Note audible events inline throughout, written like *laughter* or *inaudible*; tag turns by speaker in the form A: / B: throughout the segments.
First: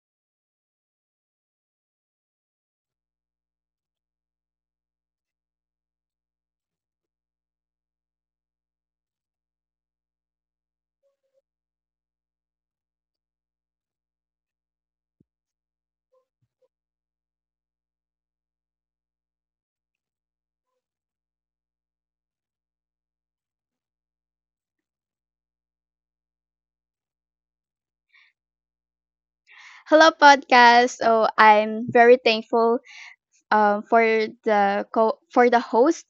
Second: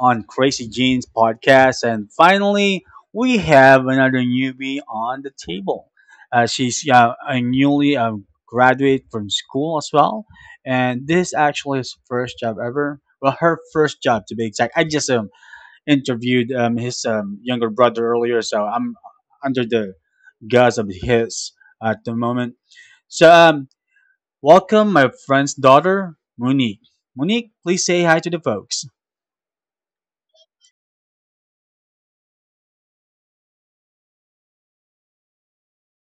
A: on Crazy Genes podcast. And finally, we have another newbie on the table. She's a newly graduate from school as well, and this is actually his first job ever. Well, her first job to be exact. I just interviewed his younger brother earlier, so I'm under the guise of his at the moment. So, um, Welcome my friend's daughter, Monique. Monique, please say hi to the folks.
B: Hello, podcast. So I'm very thankful um, for for the host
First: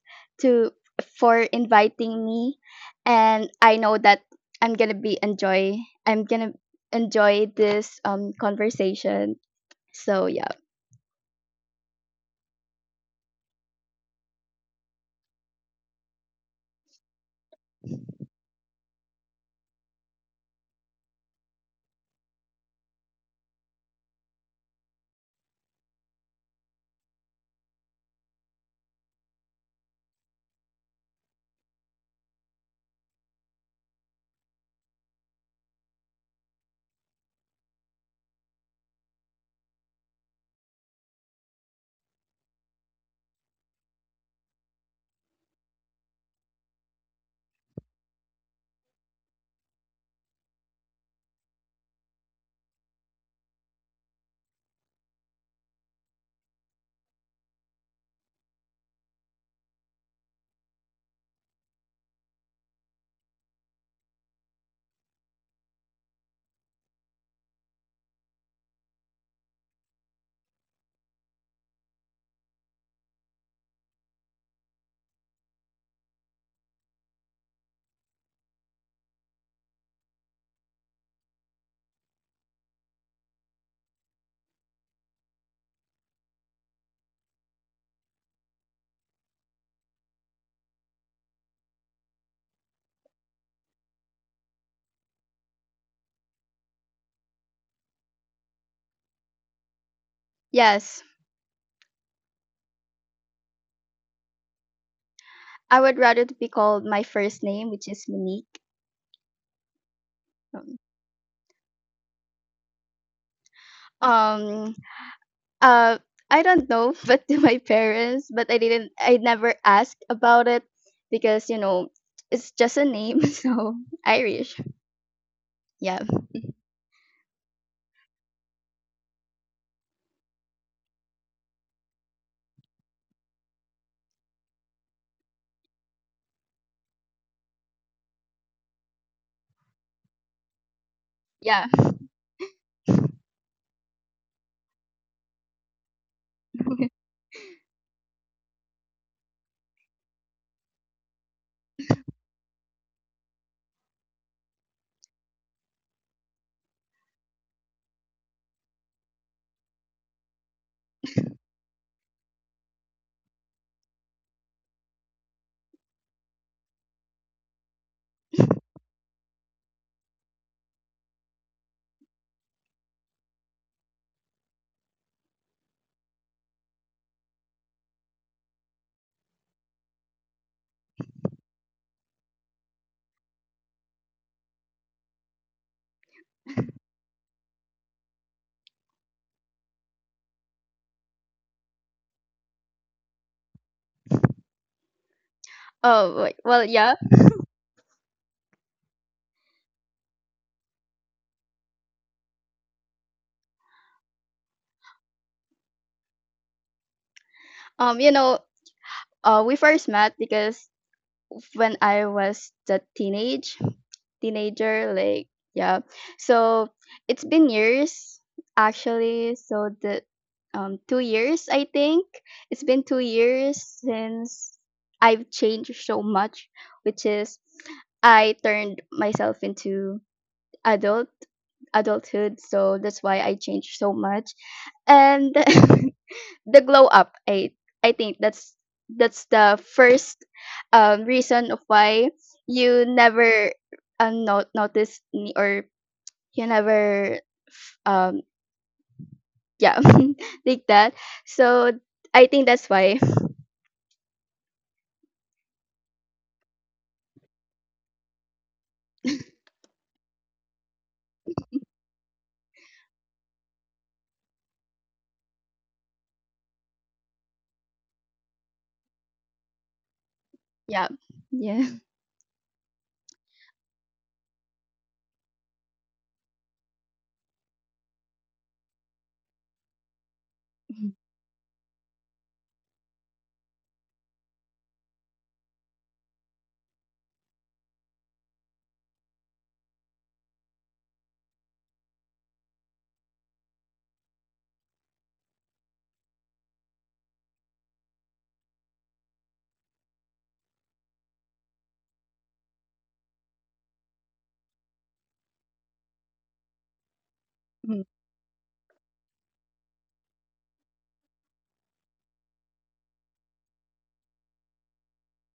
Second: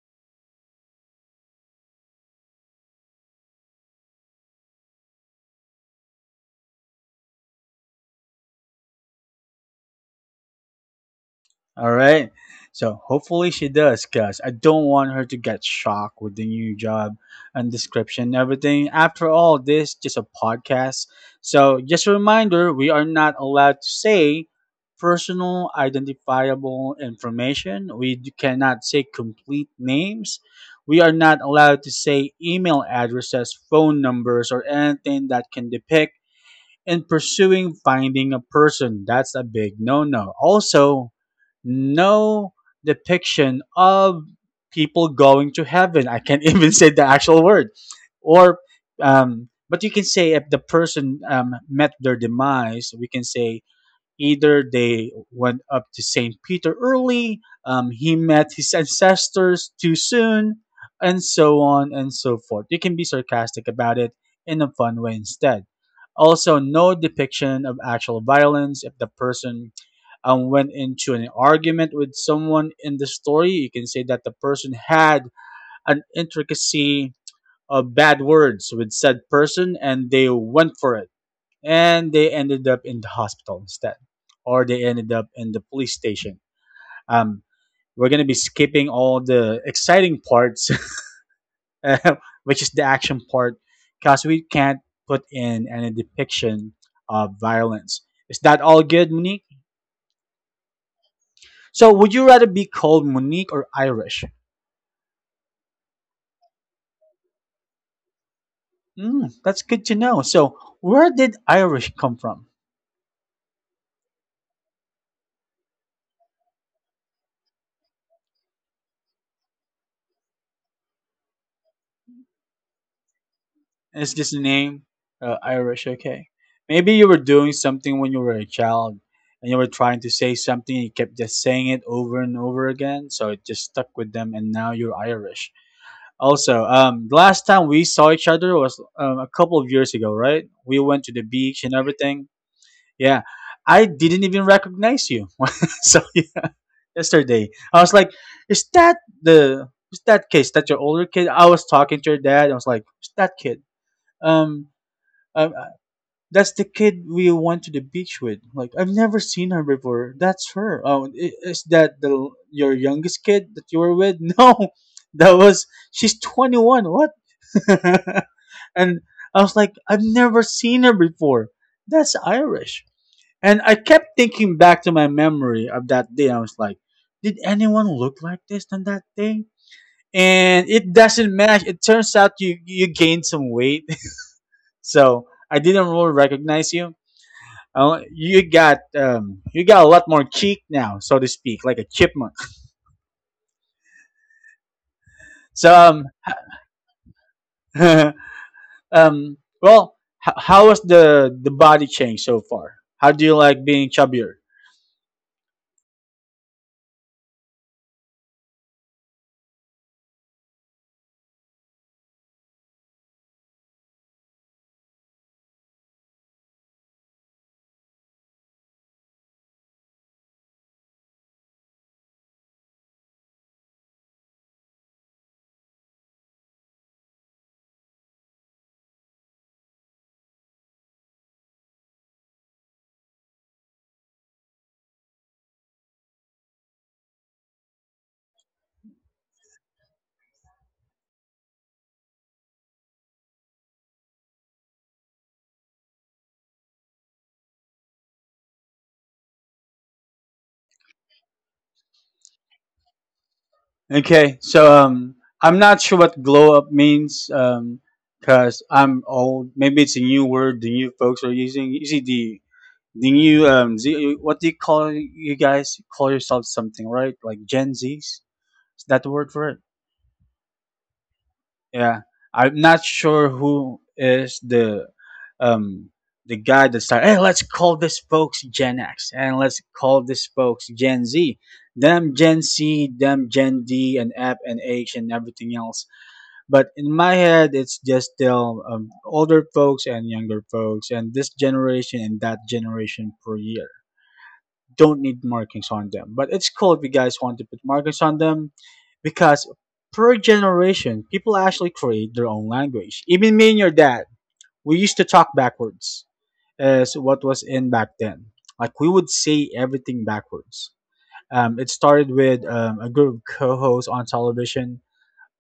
B: to for inviting me, and I know that I'm gonna be enjoy. I'm gonna enjoy this conversation. So yeah.
A: All right. So hopefully she does, cause I don't want her to get shocked with the new job and description and everything. After all, this just a podcast. So just a reminder, we are not allowed to say personal identifiable information. We cannot say complete names. We are not allowed to say email addresses, phone numbers, or anything that can depict in pursuing finding a person. That's a big no no. Also, no depiction of people going to heaven. I can't *laughs* even say the actual word. Or, but you can say if the person met their demise, we can say either they went up to St. Peter early, he met his ancestors too soon, and so on and so forth. You can be sarcastic about it in a fun way instead. Also, no depiction of actual violence. If the person went into an argument with someone in the story, you can say that the person had an intricacy of bad words with said person and they went for it and they ended up in the hospital instead, or they ended up in the police station. Um, we're gonna be skipping all the exciting parts, *laughs* uh, which is the action part, because we can't put in any depiction of violence. Is that all good, Monique?
B: Yes,
A: So, would you rather be called Monique or Irish?
B: I would rather to be called my first name, which is Monique.
A: Mm, that's good to know. So, where did Irish come from?
B: Um, Uh, I don't know, *laughs* but to my parents, but I never asked about it, because it's just a name, *laughs* so
A: It's just a
B: Irish.
A: name? Irish,
B: Yeah.
A: okay. Maybe you were doing something when you were a child and you were trying to say something and you kept just saying it over and over again, so it just stuck with them and now you're Irish. Also, the last time we saw each other was a couple of years ago, right? We went to the
B: Yeah.
A: beach and everything. Yeah. I didn't even recognize you. *laughs* So, yeah,
B: *laughs*
A: yesterday. Is is that kid? Is that your older kid? I was talking to your dad. I was like, is that kid? Um, um, uh, that's the kid we went to the beach with. Like I've never seen her before. That's her. Oh, is that the your youngest kid that you were with? *laughs* No, that was she's 21. What? *laughs* And I was like, I've never seen her before. That's Irish. And I kept thinking back to my memory of that day. I was like, did anyone look like this on that day? And it doesn't match. It turns out you gained some weight. *laughs* So I didn't really recognize you. Oh, you got a lot more cheek now, so to speak, like a chipmunk. *laughs* So
B: Oh, wait, well, yeah.
A: *laughs* well, How was the body change so far? How do you like being chubbier?
B: Um, you know, we first met because when I was the teenager, like, yeah, so it's been years actually, so the 2 years, I think, it's been 2 years since I've changed so much, which is I turned myself into adult adulthood, so that's why I changed so much. And *laughs* the glow up, I think that's the first reason of why you never, not notice me, or you never um yeah, *laughs* like that, so I think that's why.
A: Okay, so I'm not sure what glow up means because I'm old. Maybe it's a new word the new folks are using. You see the new Z, what do you call you guys call yourselves something right? Like Gen Zs? Is that the word for it?
B: Yeah, yeah.
A: Yeah, I'm not sure who is um the guy that started. Hey, let's call this folks Gen X and let's call this folks Gen
B: *laughs*
A: Z them Gen C, them Gen D, and F and H and everything else. But in my head, it's just still older folks and younger folks, and this generation and that generation per year. Don't need markings on them. But it's cool if you guys want to put markings on them because per generation, people actually create their own language. Even me and your dad, we used to talk backwards as what was in back then. Like we would say everything backwards. It started with a group of co-hosts on television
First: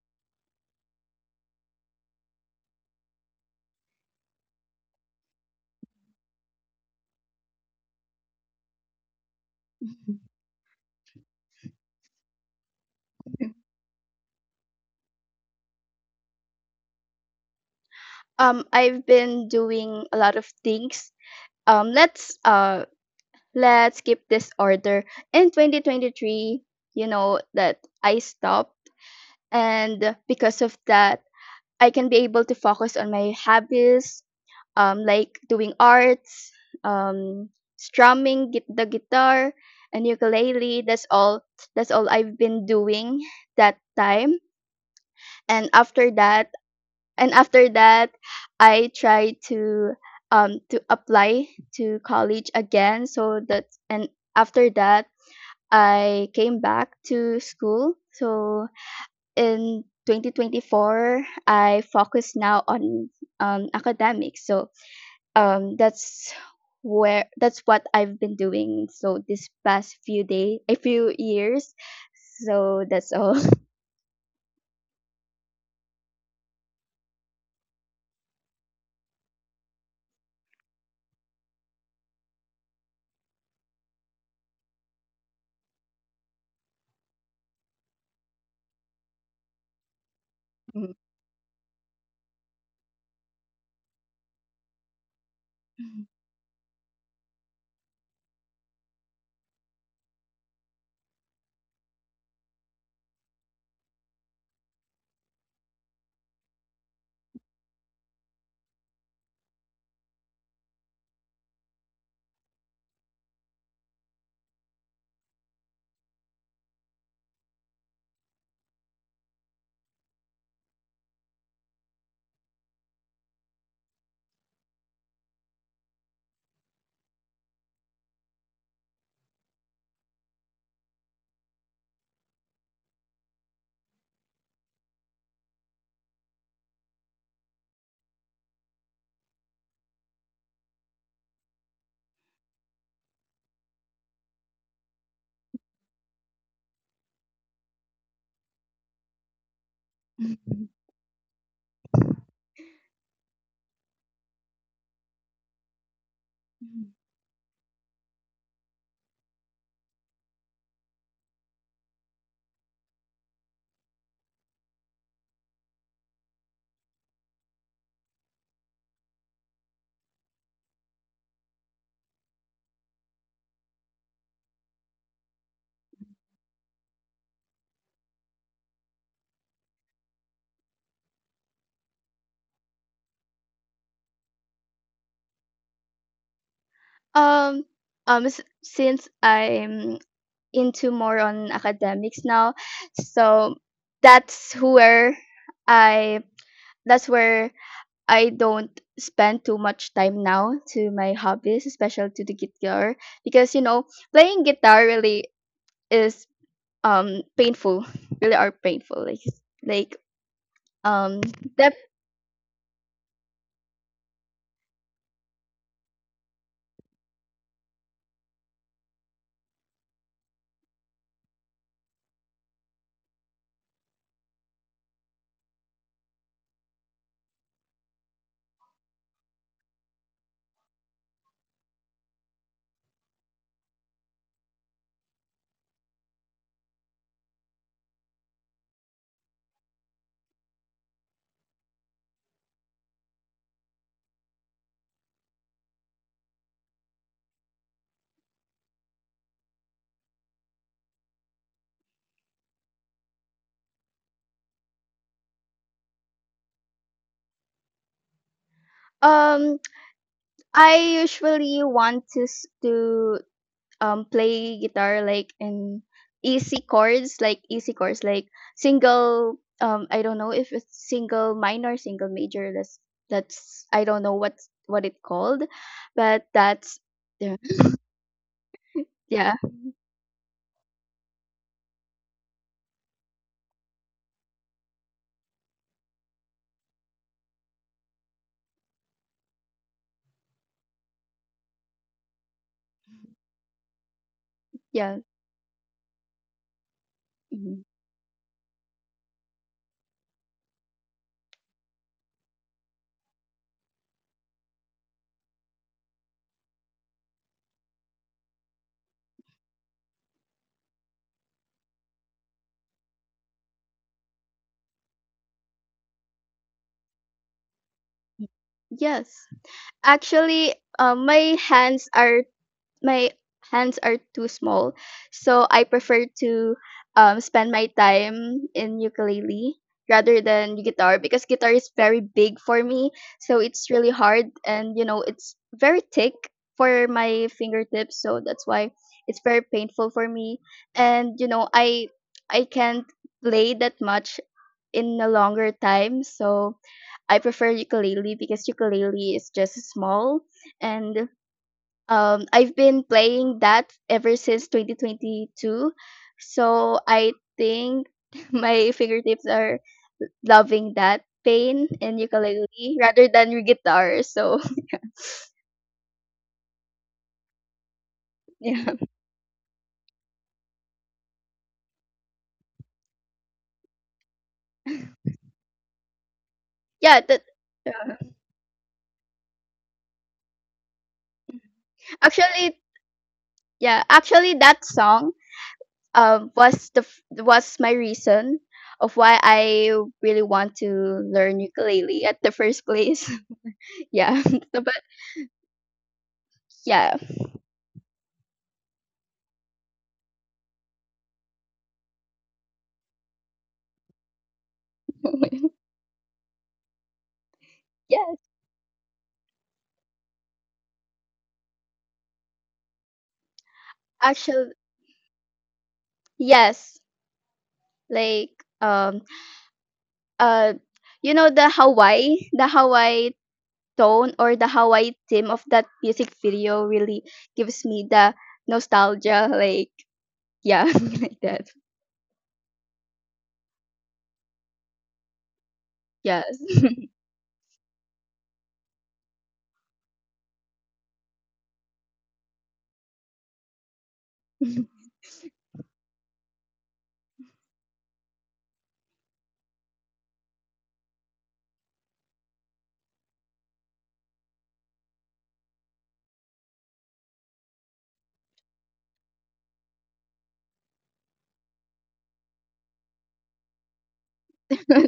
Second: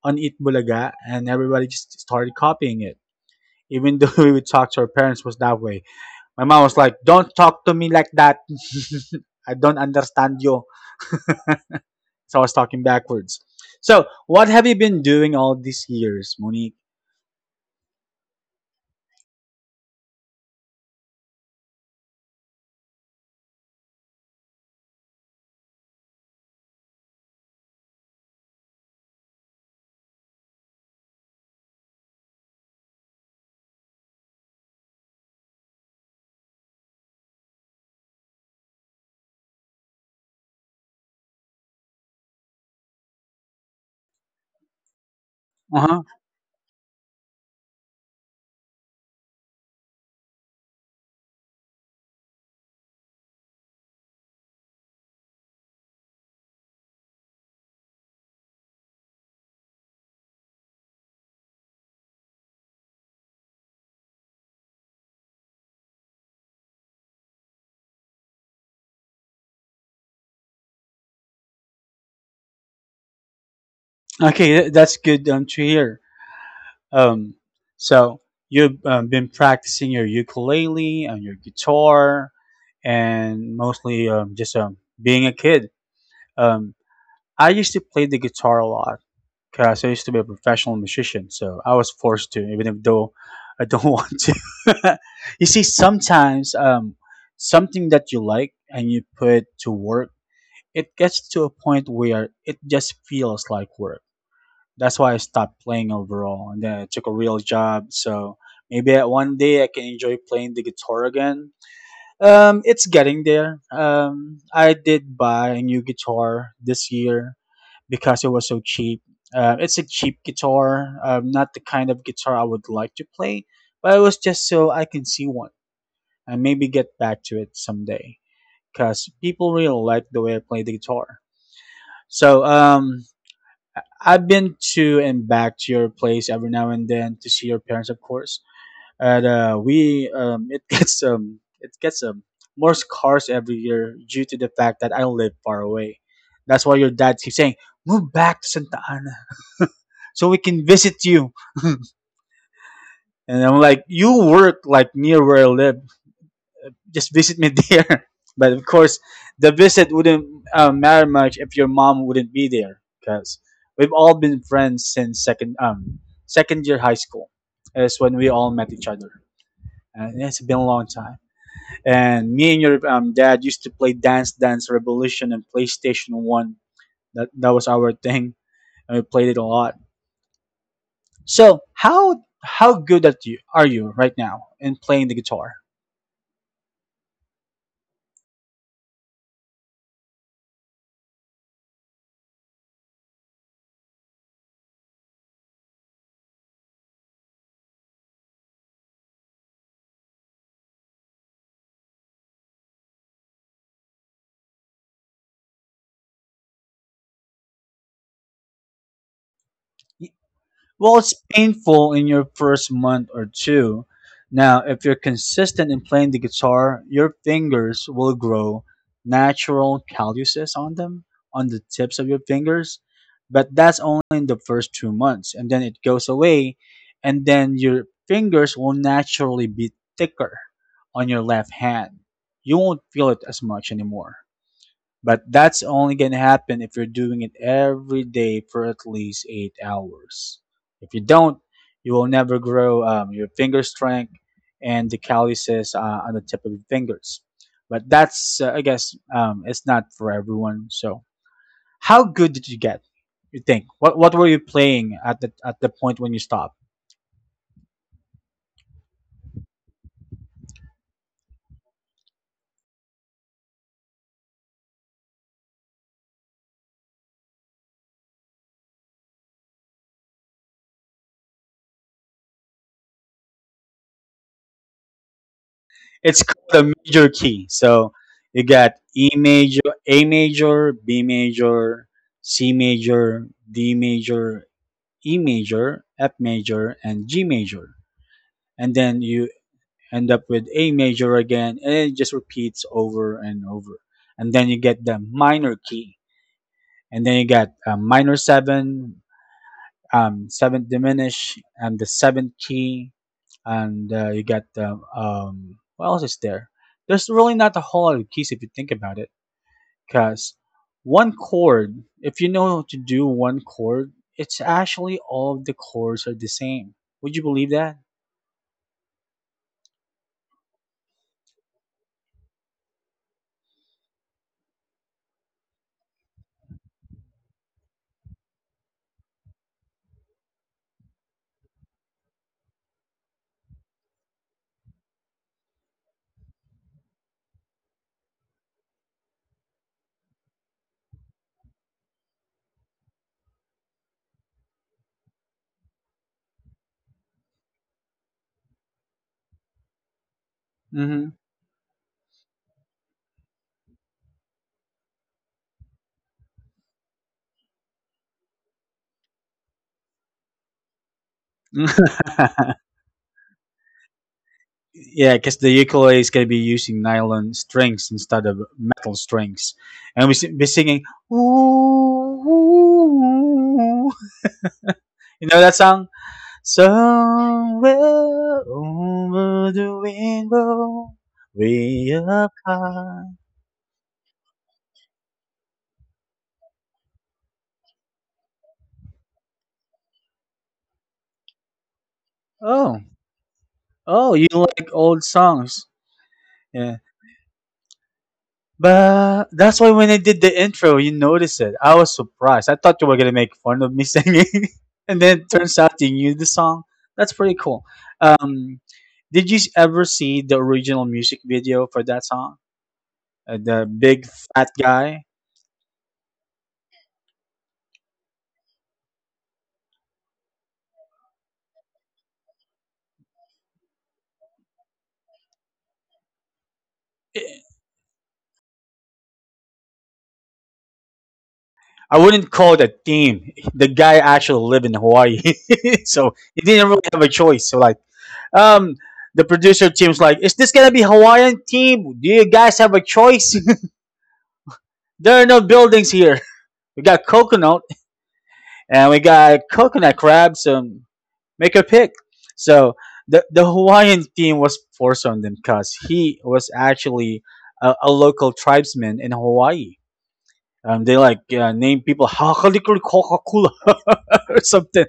A: on Eat Bulaga, and everybody just started copying it even though *laughs* we would talk to our parents was that way. My mom was like, "Don't talk to me like that. *laughs* I don't
B: Mhm.
A: understand you." So I was talking backwards. So, what have you been doing all these years, Monique?
B: I've been doing a lot of things. Let's, let's keep this order. In 2023, you know that I stopped, and because of that I can be able to focus on my hobbies, like doing arts, um, strumming the guitar and ukulele. That's all. That's all I've been doing that time. And
A: Uh huh.
B: after that, and after that, I try to apply to college again. So that and after that, I came back to school. So in 2024, I focus now on academics. So, um, that's that's what I've been doing. So this past few days, a few years. So that's all.
A: Okay, that's good to hear. Um, so you've been practicing your ukulele and your guitar, and mostly just being a kid. Um, I used to play the guitar a lot, because I used to be a professional
B: *laughs*
A: musician, so I was forced to, even if though I don't *laughs* want to. *laughs* You see, sometimes something that you like and you put to work, it gets to a point where it just feels like work. That's why I stopped playing overall, and then I took a real job. So maybe at one day I can enjoy playing the guitar again. It's getting there. I did buy a new guitar this year, because it was so cheap. It's a cheap guitar, not the kind of guitar I would like to play, but it was just so I can see one and maybe get back to it someday because people really like the way I play the guitar. So I've been to and back to your place every now and then to see your parents, of course, and we it *laughs* gets it gets more scarce every year due to the fact that I live far away. That's why your dad keeps saying, "Move back to Santa Ana, *laughs* so we
B: Mhm.
A: can visit you." *laughs* And I'm like, "You work like near where I live. Just visit me *laughs* there." But of course, the visit wouldn't matter much if your mom wouldn't be there, because we've all been friends since second year high school. Is when we all met each other. And it's been a long time. And me and your dad used to play Dance Dance Revolution and PlayStation One. That was our thing, and we played it a lot. So how good at you are you right now in playing the guitar?
B: um since I'm into more on academics now, so that's where i that's where I don't spend too much time now to my hobbies, especially to the guitar, because playing guitar really is painful, *laughs* really are painful. Like,
A: Well,
B: um
A: it's
B: that
A: painful in your first month or two. Now, if you're consistent in playing the guitar, your fingers will grow natural calluses on them, on the tips of your fingers. But that's only in the first 2 months, and then it goes away, and then your fingers will naturally be thicker on your left hand. You won't feel it as much anymore. But that's only going to happen if you're doing it every day for at least 8 hours. If you don't, you will never grow your finger strength and the calluses on the tip of your fingers. But that's, I guess, it's not for everyone. So, how good did you get? You think? What were you playing at the point when you stopped?
B: um I usually want to, play guitar, like, in easy chords, like single, I don't know if it's single minor, single major. That's I don't know what's what it called,
A: It's
B: but
A: called a
B: that's.
A: major
B: Yeah,
A: key. So you got E
B: yeah,
A: major, A major, B major, C major, D major, E major, F major, and G major. And then you end up with A major again, and it just repeats over and over. And then you get
B: yeah.
A: the minor key. And then you got
B: Mhm.
A: minor seven, seventh diminished, and the seventh key, and you got the what else is there. There's really not a whole lot of keys if you think about it because one chord, if you know how to do one chord, it's actually all of the chords are the same. Would you believe that?
B: Yes, actually, um my hands are my hands are too small. So I prefer to, spend my time in ukulele rather than guitar because guitar is very big for me. So it's really hard, and you know, it's very thick for my fingertips. So that's why it's very painful for me. And you know, I can't play that much in a longer time. So I prefer ukulele because ukulele is just small, and,
A: Hmm.
B: I've been playing that ever since 2022. So I think *laughs* my fingertips are loving that pain
A: *laughs*
B: and ukulele rather than your guitar. So.
A: Yeah, because the ukulele is going to be using nylon strings instead
B: *laughs*
A: of
B: Yeah,
A: metal strings and be singing. *laughs* You know that song
B: yeah. That, yeah.
A: Somewhere over the rainbow, way up
B: Actually,
A: high.
B: yeah. Actually, that song, was my reason of why I really want to learn ukulele at the first
A: Oh,
B: place. *laughs*
A: oh,
B: Yeah,
A: you
B: *laughs*
A: like
B: but
A: old songs. Yeah.
B: yeah,
A: But that's why when I did the intro, you noticed it. I was surprised. I thought you were going to make fun of me *laughs* singing, and then it
B: *laughs*
A: turns out you knew the song. That's pretty cool.
B: yes.
A: Um, did you ever see the original music video for that song? The big fat
B: Actually,
A: guy?
B: yes. Like, um uh you know the Hawaii, tone, or the Hawaii theme of that music video really gives me the nostalgia. Like, yeah, *laughs* like that.
A: I wouldn't call it a theme. The guy actually lived in Hawaii, *laughs* so
B: Yes.
A: he didn't really have a choice. So like, um, the producer team's like, is this gonna be Hawaiian team? Do you guys have a choice? *laughs*
B: *laughs*
A: There are no buildings here. We got coconut and we got coconut crabs. Make a pick. So the Hawaiian theme was forced on them because he was actually a local tribesman in Hawaii. They like name people Hakalikurikokakula *laughs* or something.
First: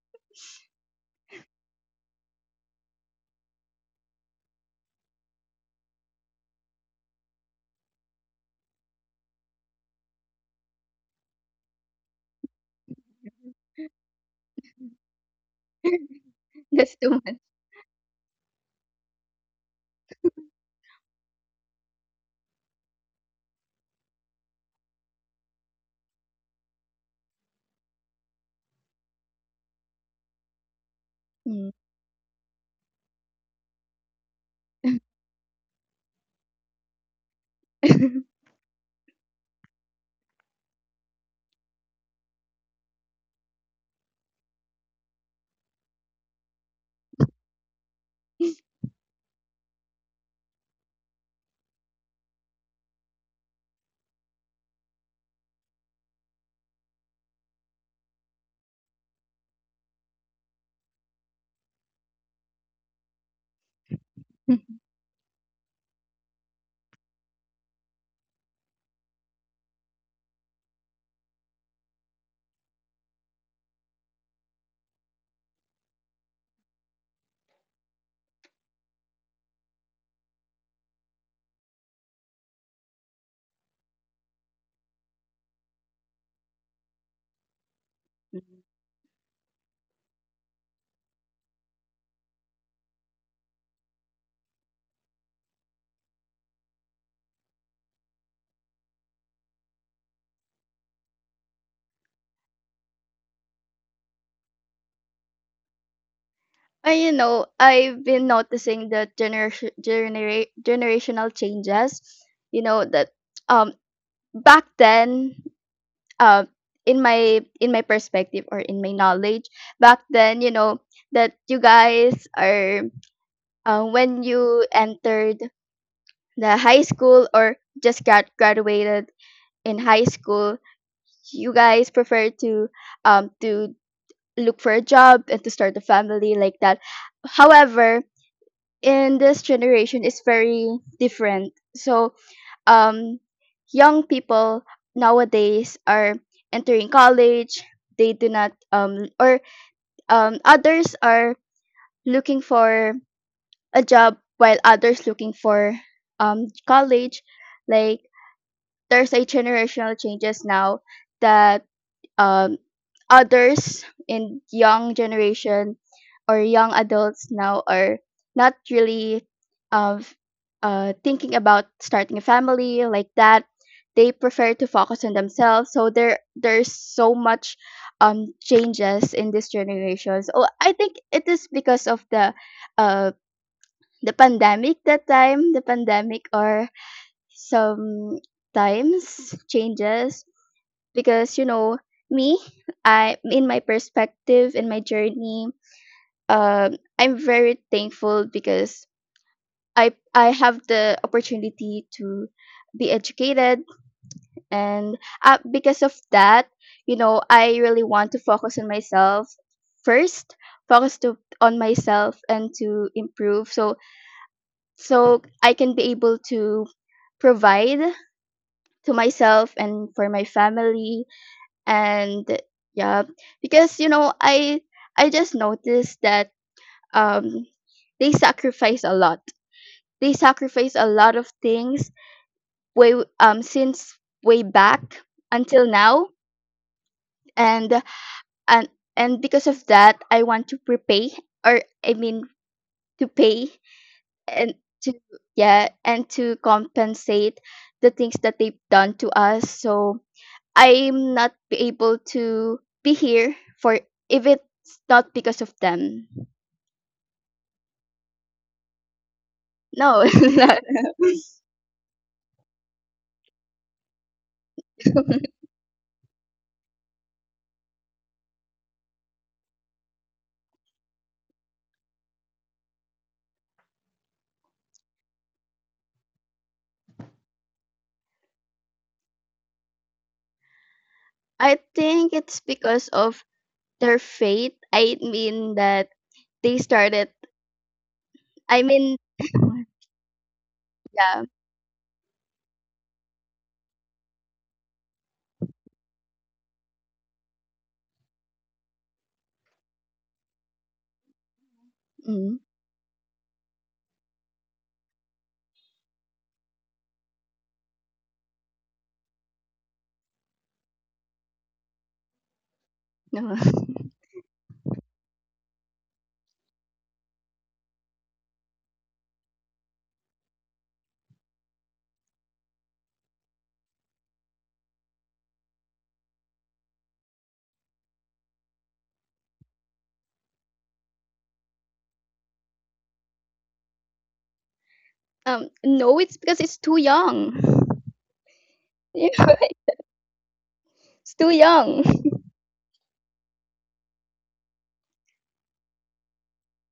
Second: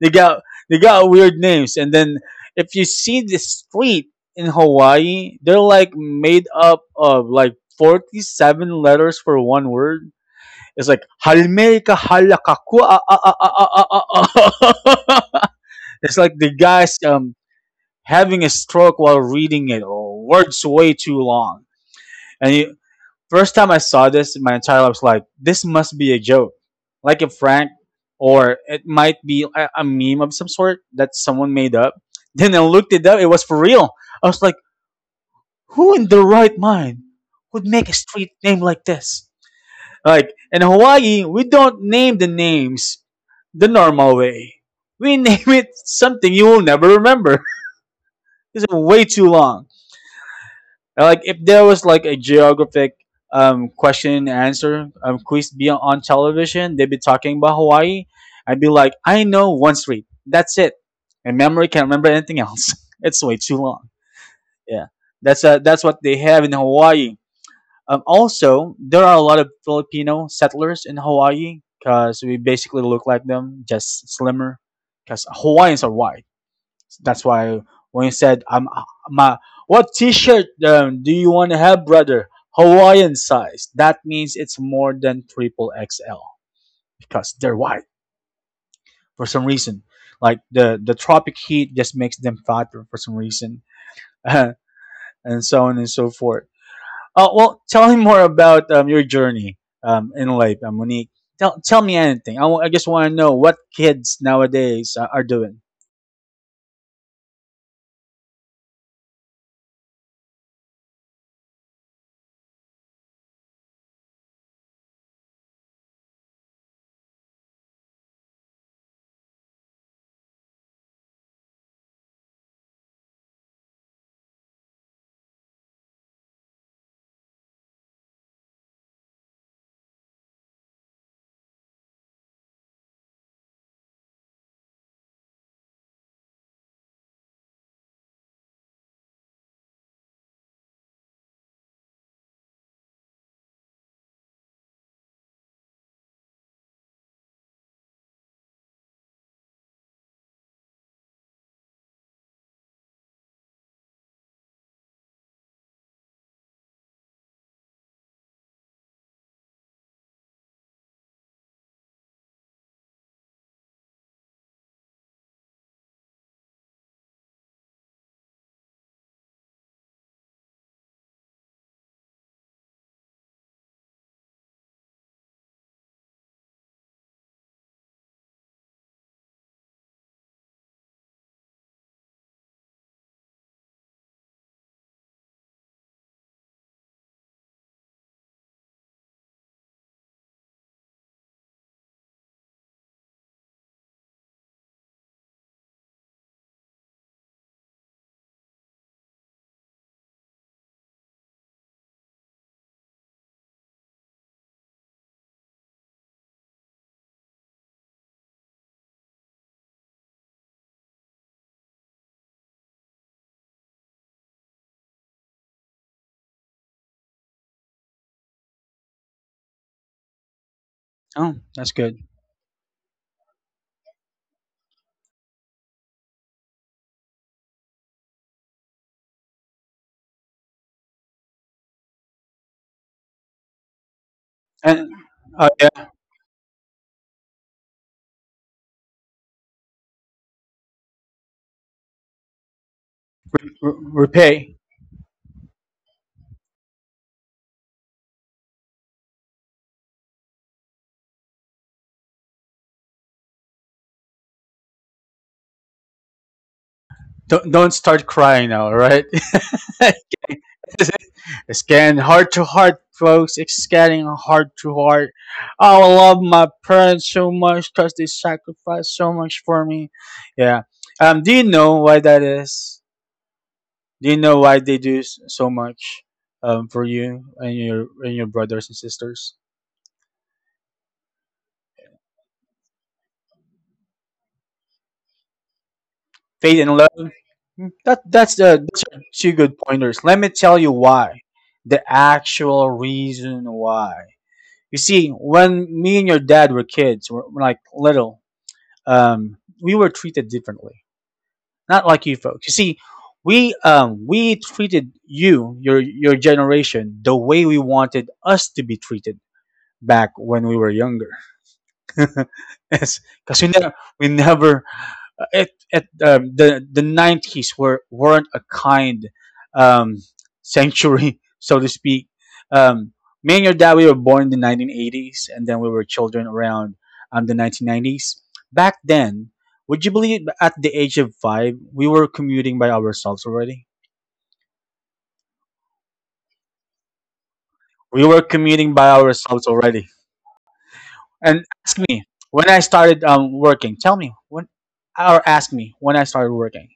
A: They got they got weird names, and then if you see the street in Hawaii, they're like made up of like 47 letters for one word. It's like Halmeika Halakakua. *laughs* It's like the guys
B: That's too much.
A: having a stroke while reading it. Oh, words way too long. And you, first time I saw this in my entire life, I was like, this must be a joke, like a prank, or it might be a meme of some sort that someone
B: Mm.
A: made up. *laughs* Then I looked it up; it was for real. I was like, who in their right mind would make a street
B: *laughs*
A: name like this? Like in Hawaii, we don't name the names the normal way. We *laughs* name it something you will never remember. *laughs* It's way too long. Like if there was like a geographic question and answer quiz be on television, they'd be talking about Hawaii. I'd be like, I know one street. That's it. And memory can't remember anything else. *laughs* It's way too long. Yeah, that's what they have in Hawaii. Also, there are a lot of Filipino settlers in Hawaii because we basically look like them, just slimmer. Because Hawaiians are white. That's why when you said, "I'm my what T-shirt do you want to have, brother?" Hawaiian size. That means it's more than triple XL because they're white for some reason. Like the tropic heat just makes them fatter for some reason, *laughs* and so on and so forth. Well, tell me more about your journey in life, Monique. Tell me anything. I just want to know what kids nowadays are doing.
B: I've been noticing the generational changes. You know that, um back then, uh, in my perspective, or in my knowledge back then, you know that you guys are, when you entered the high school or just got graduated in high school, you guys prefer to, um to look for a job and to start a family, like that. However, in this generation is very different. So, um, young people nowadays are entering college. They do not, or others are looking for a job while others looking for college. Like, there's a generational changes now that, um, others in young generation or young adults now are not really of, thinking about starting a family, like that. They prefer to focus on themselves, so there's so much changes in this generation. So I think it is because of uh the pandemic that time, the pandemic, or some times changes. Because, me, I in my perspective, in my journey, I'm very thankful because I have the opportunity to be educated. And, because of that, I really want to focus on myself first, focus to on myself and to improve, so I can be able to provide to myself and for my family.
A: Oh, that's good.
B: And yeah, because I just noticed that, um they sacrifice a lot, they sacrifice a lot of things, way since way
A: And
B: back until
A: yeah,
B: now. And and and because of that I want to prepay, or I mean, to pay, and
A: repay.
B: to yeah and to compensate the things that they've done to us, so I'm not be able to be here for if it's not because of them.
A: Don't start crying now, all right? *laughs*
B: No, *laughs* not.
A: It's getting heart to heart, folks. It's getting heart to heart. Oh, I love my parents so much because they sacrificed so much for me. Yeah. Do you know why that is? Do you know why they do so much, for you and your brothers and sisters?
B: I think it's because of their faith. I mean that they
A: Faith and
B: started.
A: love. Mm, that that's the
B: I
A: those
B: mean,
A: are
B: *laughs*
A: two good pointers. Let me tell you why.
B: yeah.
A: The actual reason why. You see, when me and your dad were kids, were like little, we were treated differently. Not like you
B: Mm,
A: folks. You see, we treated you, your generation, the way we wanted us to be treated back when we were younger. *laughs* Yes,
B: no.
A: because
B: *laughs*
A: we never it it the nineties were weren't a kind um, century, *laughs* so to speak. Um, me and your dad we were born in the 1980s, and then we were children around the 1990s. Back then, would you believe at the age of 5 we were commuting by ourselves already?
B: No, it's because it's too young. *laughs*
A: We were commuting by
B: You know,
A: ourselves already.
B: it's too
A: And ask
B: young.
A: me when I started working. Tell me when, or ask me when I started working.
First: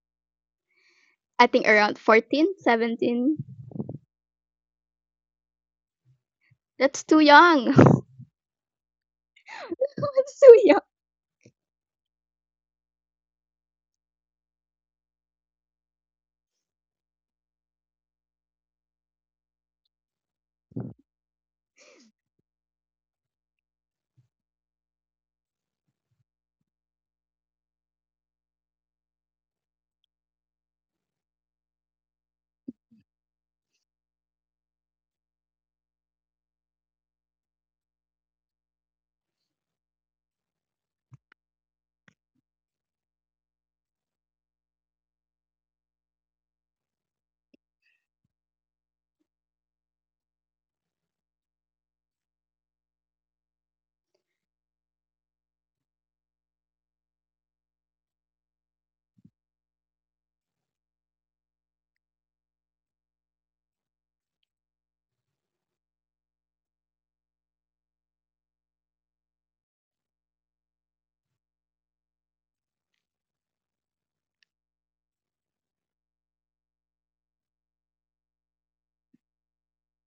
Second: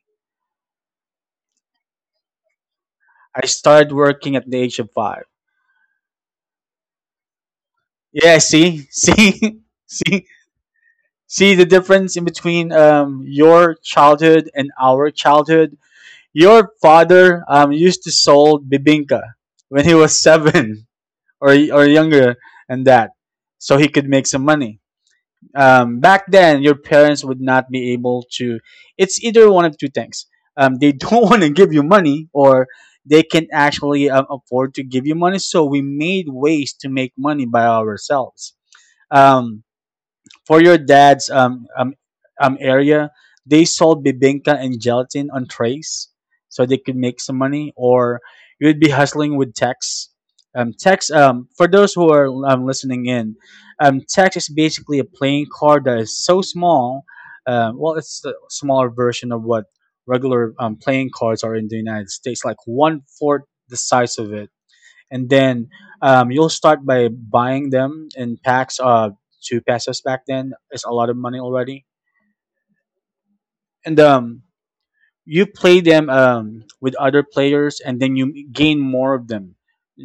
B: I think around 14, 17.
A: I started working at the age of 5.
B: That's too young.
A: Yeah, see, *laughs*
B: *laughs* It's too young.
A: see the difference in between your childhood and our childhood. Your father used to sold bibinka when he was seven *laughs* or or younger, and that, so he could make some money. Um, back then your parents would not be able to, it's either one of two things, they don't *laughs* want to give you money or they can actually afford to give you money, so we made ways to make money by ourselves. um, for your dad's area, they sold bibinka and gelatin on trays so they could make some money, or you'd be hustling with text. Text, for those who are listening in, text is basically a playing card that is so small. Well, it's the smaller version of what regular playing cards are in the United States, like one fourth the size of it, and then you'll start by buying them in packs of 2 pesos. Back then it's a lot of money already. And you play them with other players and then you gain more of them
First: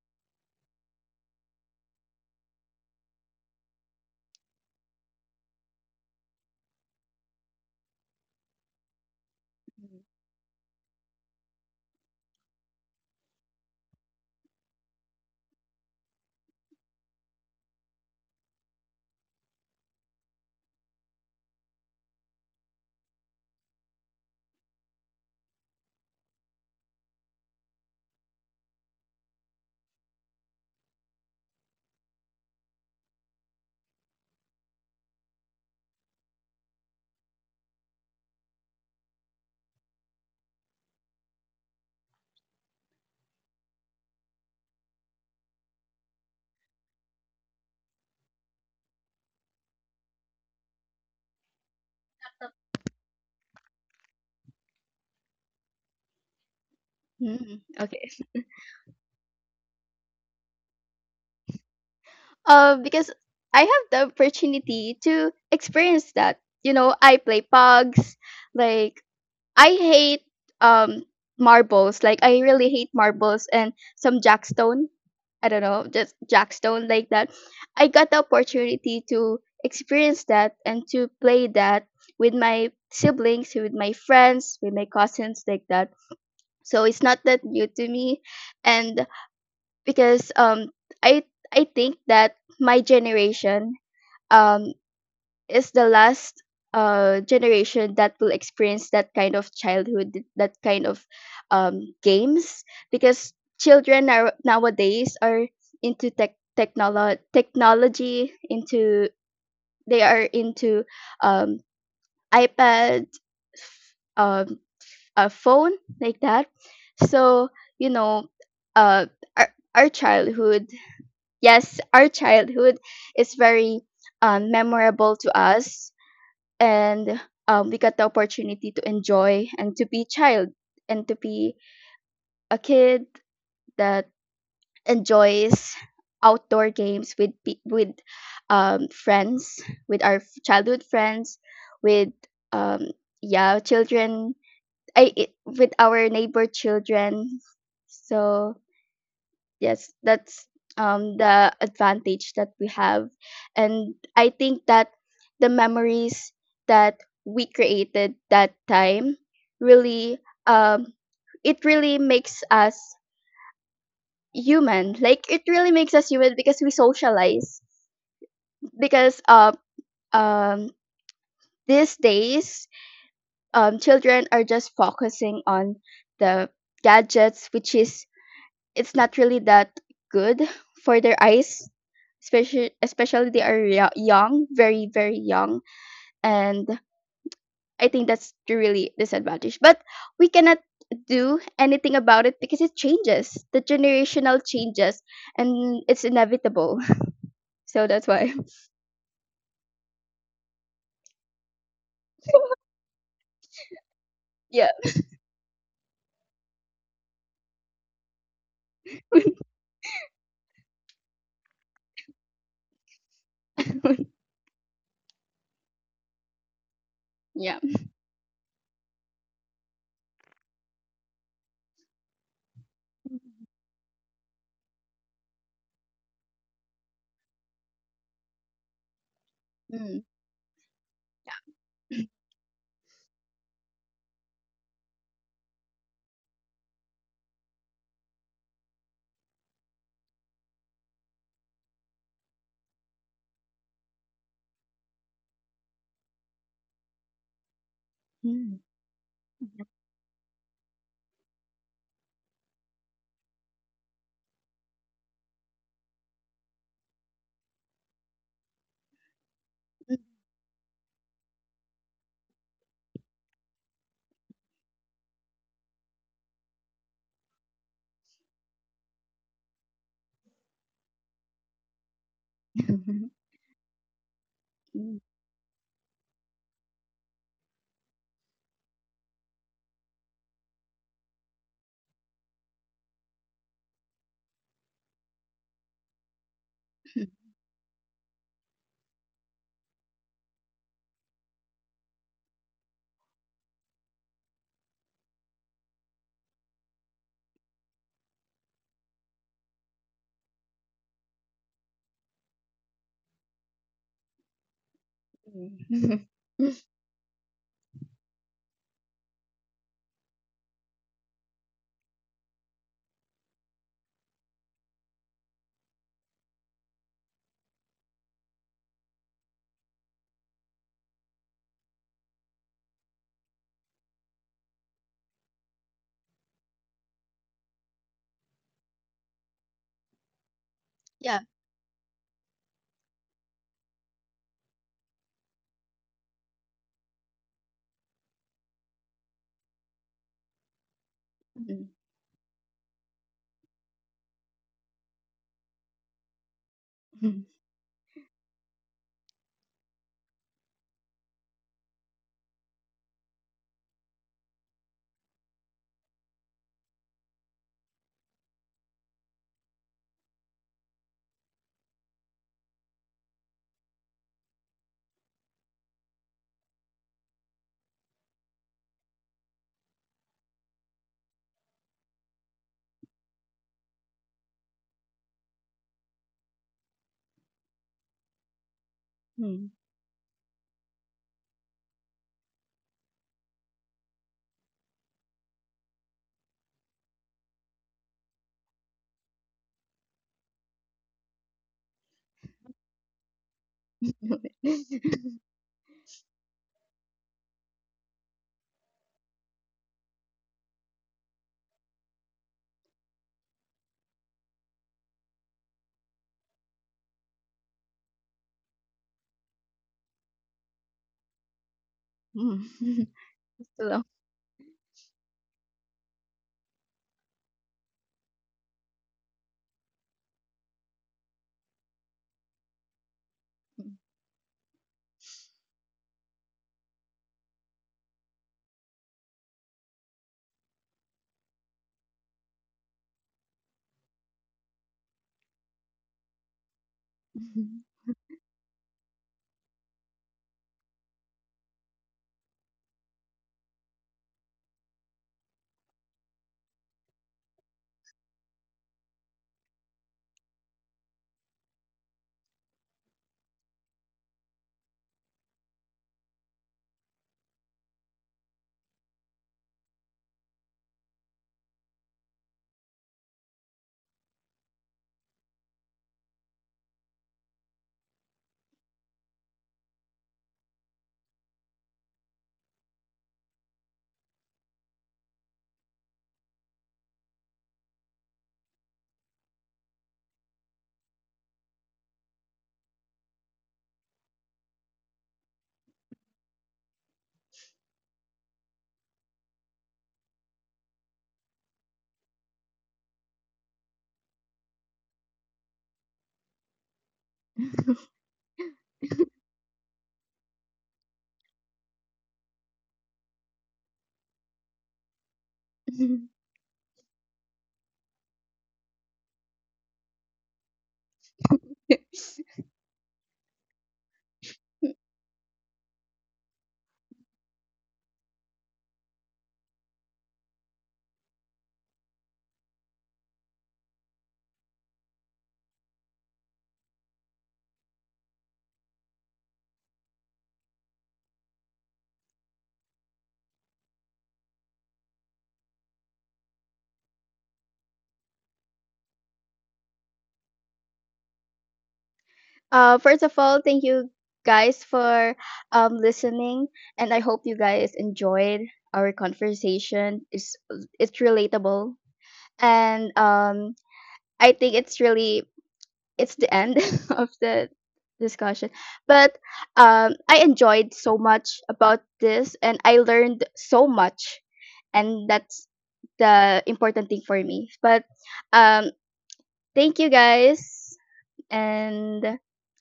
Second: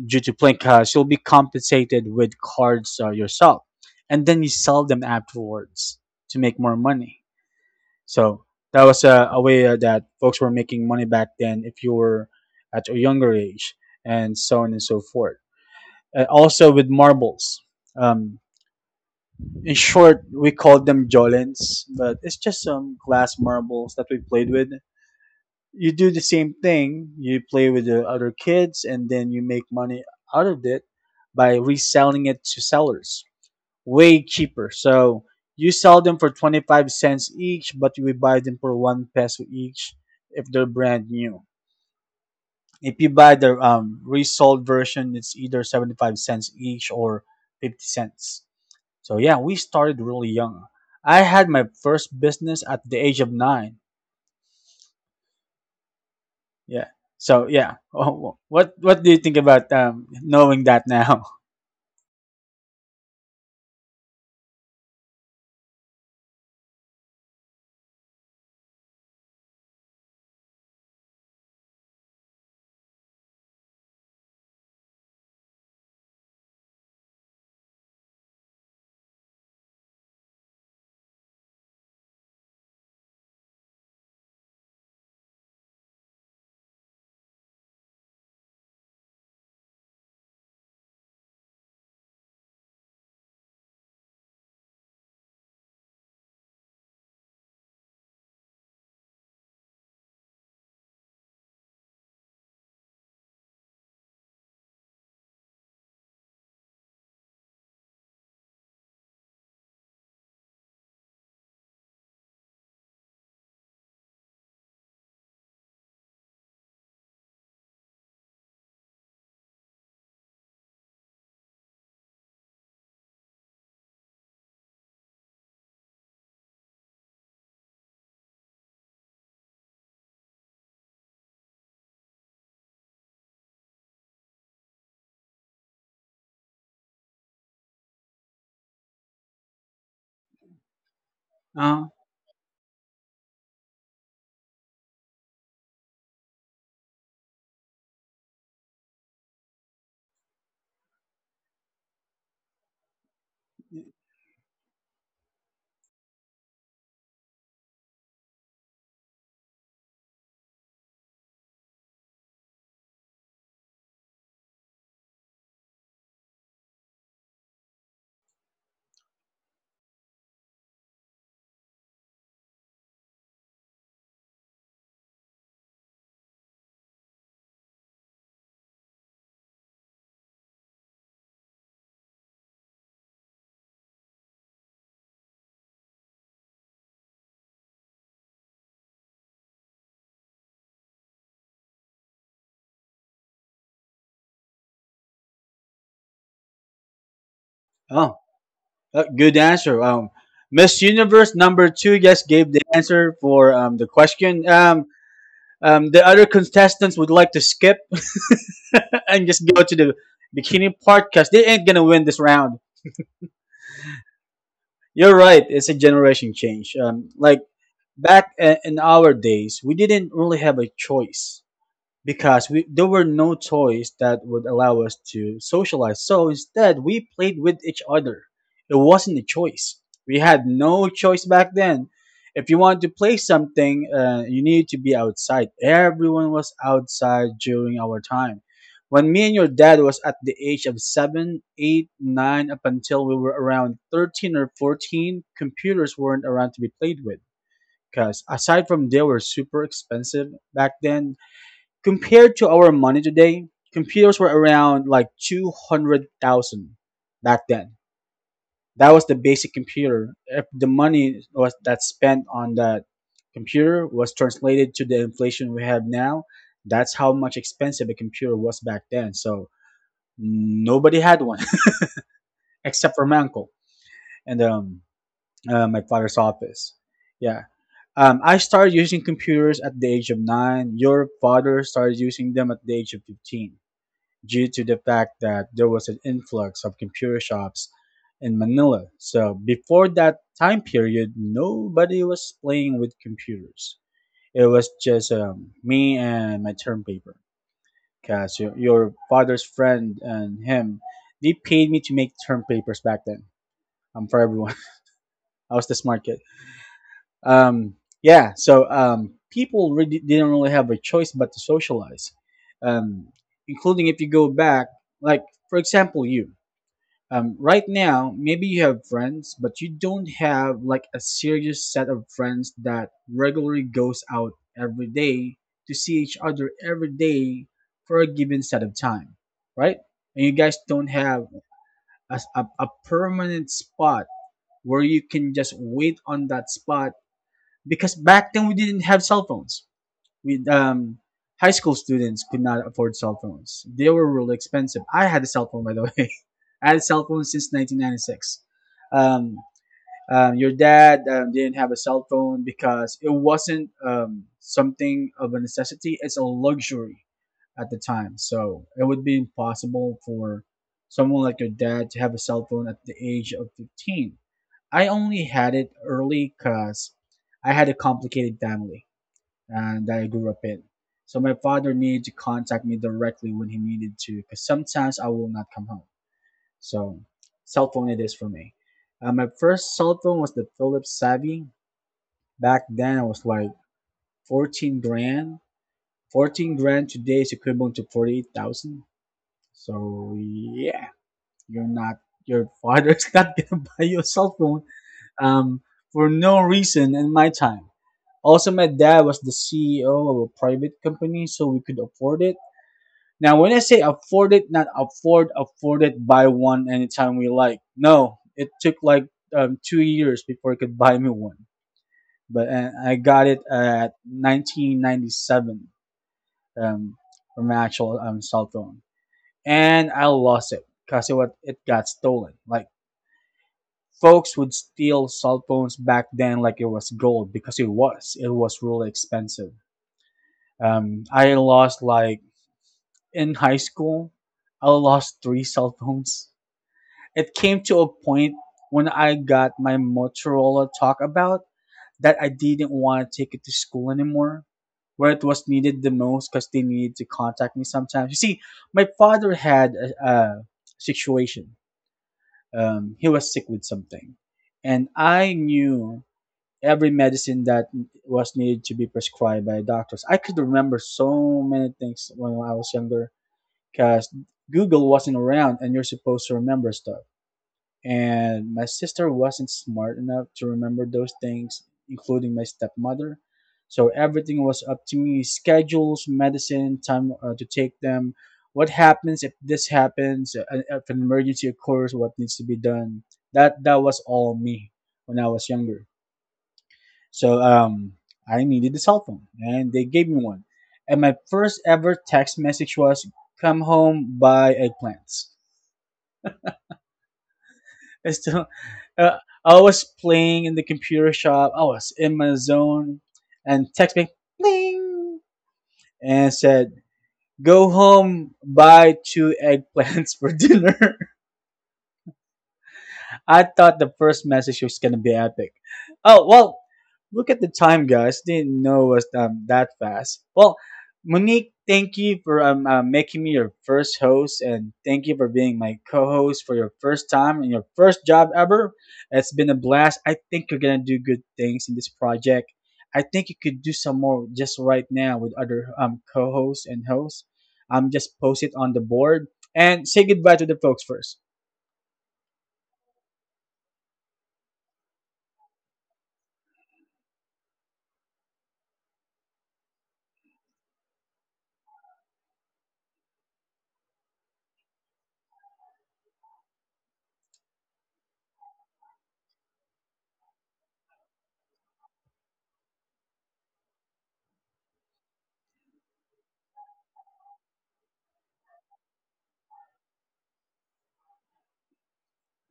A: due to playing cards. You'll be compensated with cards yourself, and then you sell them afterwards to make more money. So that was a way that folks were making money back then if you were at a younger age, and so on and so forth. Uh, also with marbles. Um, In short, we called them Jolens, but it's just some glass marbles that we played with. You do the same thing, you play with the other kids, and then you make money out of it by reselling it to sellers. Way cheaper. So you sell them for 25 cents each, but we buy them for 1 peso each if they're brand new. If you buy the resold version, it's either 75 cents each or 50 cents. So yeah, we started really young. I had my first business at the age of 9. Yeah. So
B: Mm,
A: yeah, *laughs*
B: okay.
A: oh, what do you think about knowing that now? *laughs*
B: Because I have the opportunity to experience that. You know, I play pugs. Like, I hate um marbles. Like, I really hate marbles, and some jackstone. I don't know, just jackstone like that. I got the opportunity to experience that and to play that with my siblings, with my friends, with my cousins, like that. So it's not that new to me, and because, I I think that my generation, um is the last generation that will experience that kind of childhood, that kind of games, because children nowadays are into, technology, into they are into, um iPad, um a phone, like that. So, you know, uh our, our childhood, yes, our childhood is very, memorable to us, and, we got the opportunity to enjoy and to be child and to be a kid that enjoys outdoor games with, friends, with our childhood friends,
A: Uh,
B: with, um, yeah, children, with our neighbor children. So yes, that's the advantage that we have, and I think that the memories that we created that time really, um it really makes us human, like it really makes us human because we socialize, because, um these days children are just focusing on the gadgets, which is, it's not really that good for their eyes, especially they are young, very, very young. And I think that's the really disadvantage, but we cannot do anything about it because it changes, the generational changes, and it's inevitable. *laughs* So that's
A: oh,
B: why.
A: good answer. Miss Universe number 2 just gave the
B: *laughs*
A: answer for the question.
B: Yeah.
A: The other contestants would like to skip *laughs* and just go to the bikini part because they ain't gonna win this round.
B: *laughs*
A: You're right. It's a generation change. Like
B: Yeah.
A: back in our days, we didn't really have a choice because there were no toys that would allow us to socialize. So instead, we played with each other. It wasn't a choice.
B: Mm.
A: We had no choice back then. If you want to play something, you need to be outside. Everyone was outside during our time. When me and your dad was at the age of seven, eight, nine, up until we were around 13 or 14, computers weren't around to be played with, because aside from they were super expensive back then, compared to our money today, computers were around like 200,000 back then. That was the basic computer. If the money was that spent on that computer was translated to the inflation we have now, that's how much expensive a computer was back then. So nobody had one *laughs* except
B: Mm.
A: for
B: *laughs*
A: my uncle and
B: Mm.
A: my father's office. Yeah. I started using computers at the age of 9. Your father started using them at the age of 15, due to the fact that there was an influx of computer shops in Manila. So before that time period, nobody was playing with computers. It was just me and my term paper. Cause your father's friend and him, they paid me to make term papers back then. For everyone, *laughs* I was the smart kid.
B: *laughs*
A: Um, yeah. So people really didn't really have a choice but to socialize. Um, including if you go back, like for example, you. Um, right now maybe you have friends, but you don't have like a serious set of friends that regularly goes out every day to see each other every day for a given set of time, right? And you guys don't
B: Yeah.
A: have a permanent spot where you can just wait on that spot, because back then we didn't have cell phones. We high
B: Mm.
A: school students could not afford cell phones. They were really expensive. I had a cell phone, by the way. *laughs* I had a cell
B: Mm.
A: phone since 1996. Um, your dad didn't have a cell phone because it wasn't something of a necessity. It's a luxury at the time. So it would be impossible for someone like your dad to have a cell phone at the age of 15. I only had it early because I had a complicated family and that I grew up in. So my father needed to contact me directly when he needed to, because sometimes I will not come home. So cell phone it is for me. My
B: Mm.
A: first cell phone was the Philips Savvy. Back then it was like 14 grand. 14 grand today is equivalent to 48,000. So yeah, you're not, your father's *laughs* not gonna buy you a cell phone
B: *laughs*
A: um, for no reason in my time. Also, my dad was the CEO of a private company, so we could afford it. Now, when I say afford it, not afford, afford it, buy one anytime we like. No, it took like 2 years before it could buy me one.
B: Mm.
A: But I got it
B: *laughs* So, long.
A: at 1997 um, from an actual cell phone. And I lost it because it got stolen. Like, folks would steal cell phones back then like it was gold because it was. It was really expensive. I lost, like, in high school, I lost three cell phones. It
B: Mm.
A: came to a point when I got my Motorola talk about, that I didn't want to take it to school anymore, where it was needed the most because they needed to contact me sometimes. You see, my father had a situation. He was sick with something, and I knew every medicine that was needed to be prescribed by doctors. I could remember so many things when I was younger because Google wasn't around and you're supposed to remember stuff, and my sister wasn't smart enough to remember those things, including my stepmother. So everything was up to me: schedules, medicine, time to take them, what happens if this happens, if an emergency occurs, what needs to be done. That was all me when I was younger. So I needed a cell phone, and they gave me one. And my first ever text message was, "Come home, buy eggplants." *laughs* I still, uh, I was playing in the computer shop. I was in my zone, and text me, bling,
B: *laughs*
A: and said, "Go home, buy two eggplants *laughs* for dinner." I thought the first message was gonna be epic. Oh well, look at the time, guys. Didn't know it was that fast. Well, Monique, thank you for making me your first host, and thank you for being my co-host for your first time and your first job ever. It's been a blast. I think you're gonna do good things in this project. I think you could do some more just right now with other co-hosts and hosts. Just post it on the board and say goodbye to the folks first.
B: First of all, thank you guys for listening, and I hope you guys enjoyed our conversation. It's relatable, and, I think it's the end *laughs* of the discussion. But, I enjoyed so much about this, and I learned so much, and that's the important thing for me. But, um, thank you guys, and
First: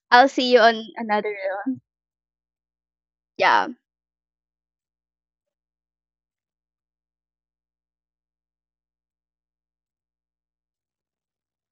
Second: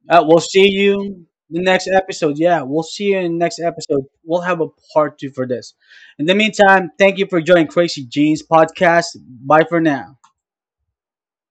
B: I'll
A: We'll
B: see you
A: see
B: on
A: you
B: another.
A: the
B: one.
A: next episode. Yeah, we'll see you in the next
B: Yeah.
A: episode. We'll have a part two for this. In the meantime, thank you for joining Crazy Jeans podcast. Bye for now.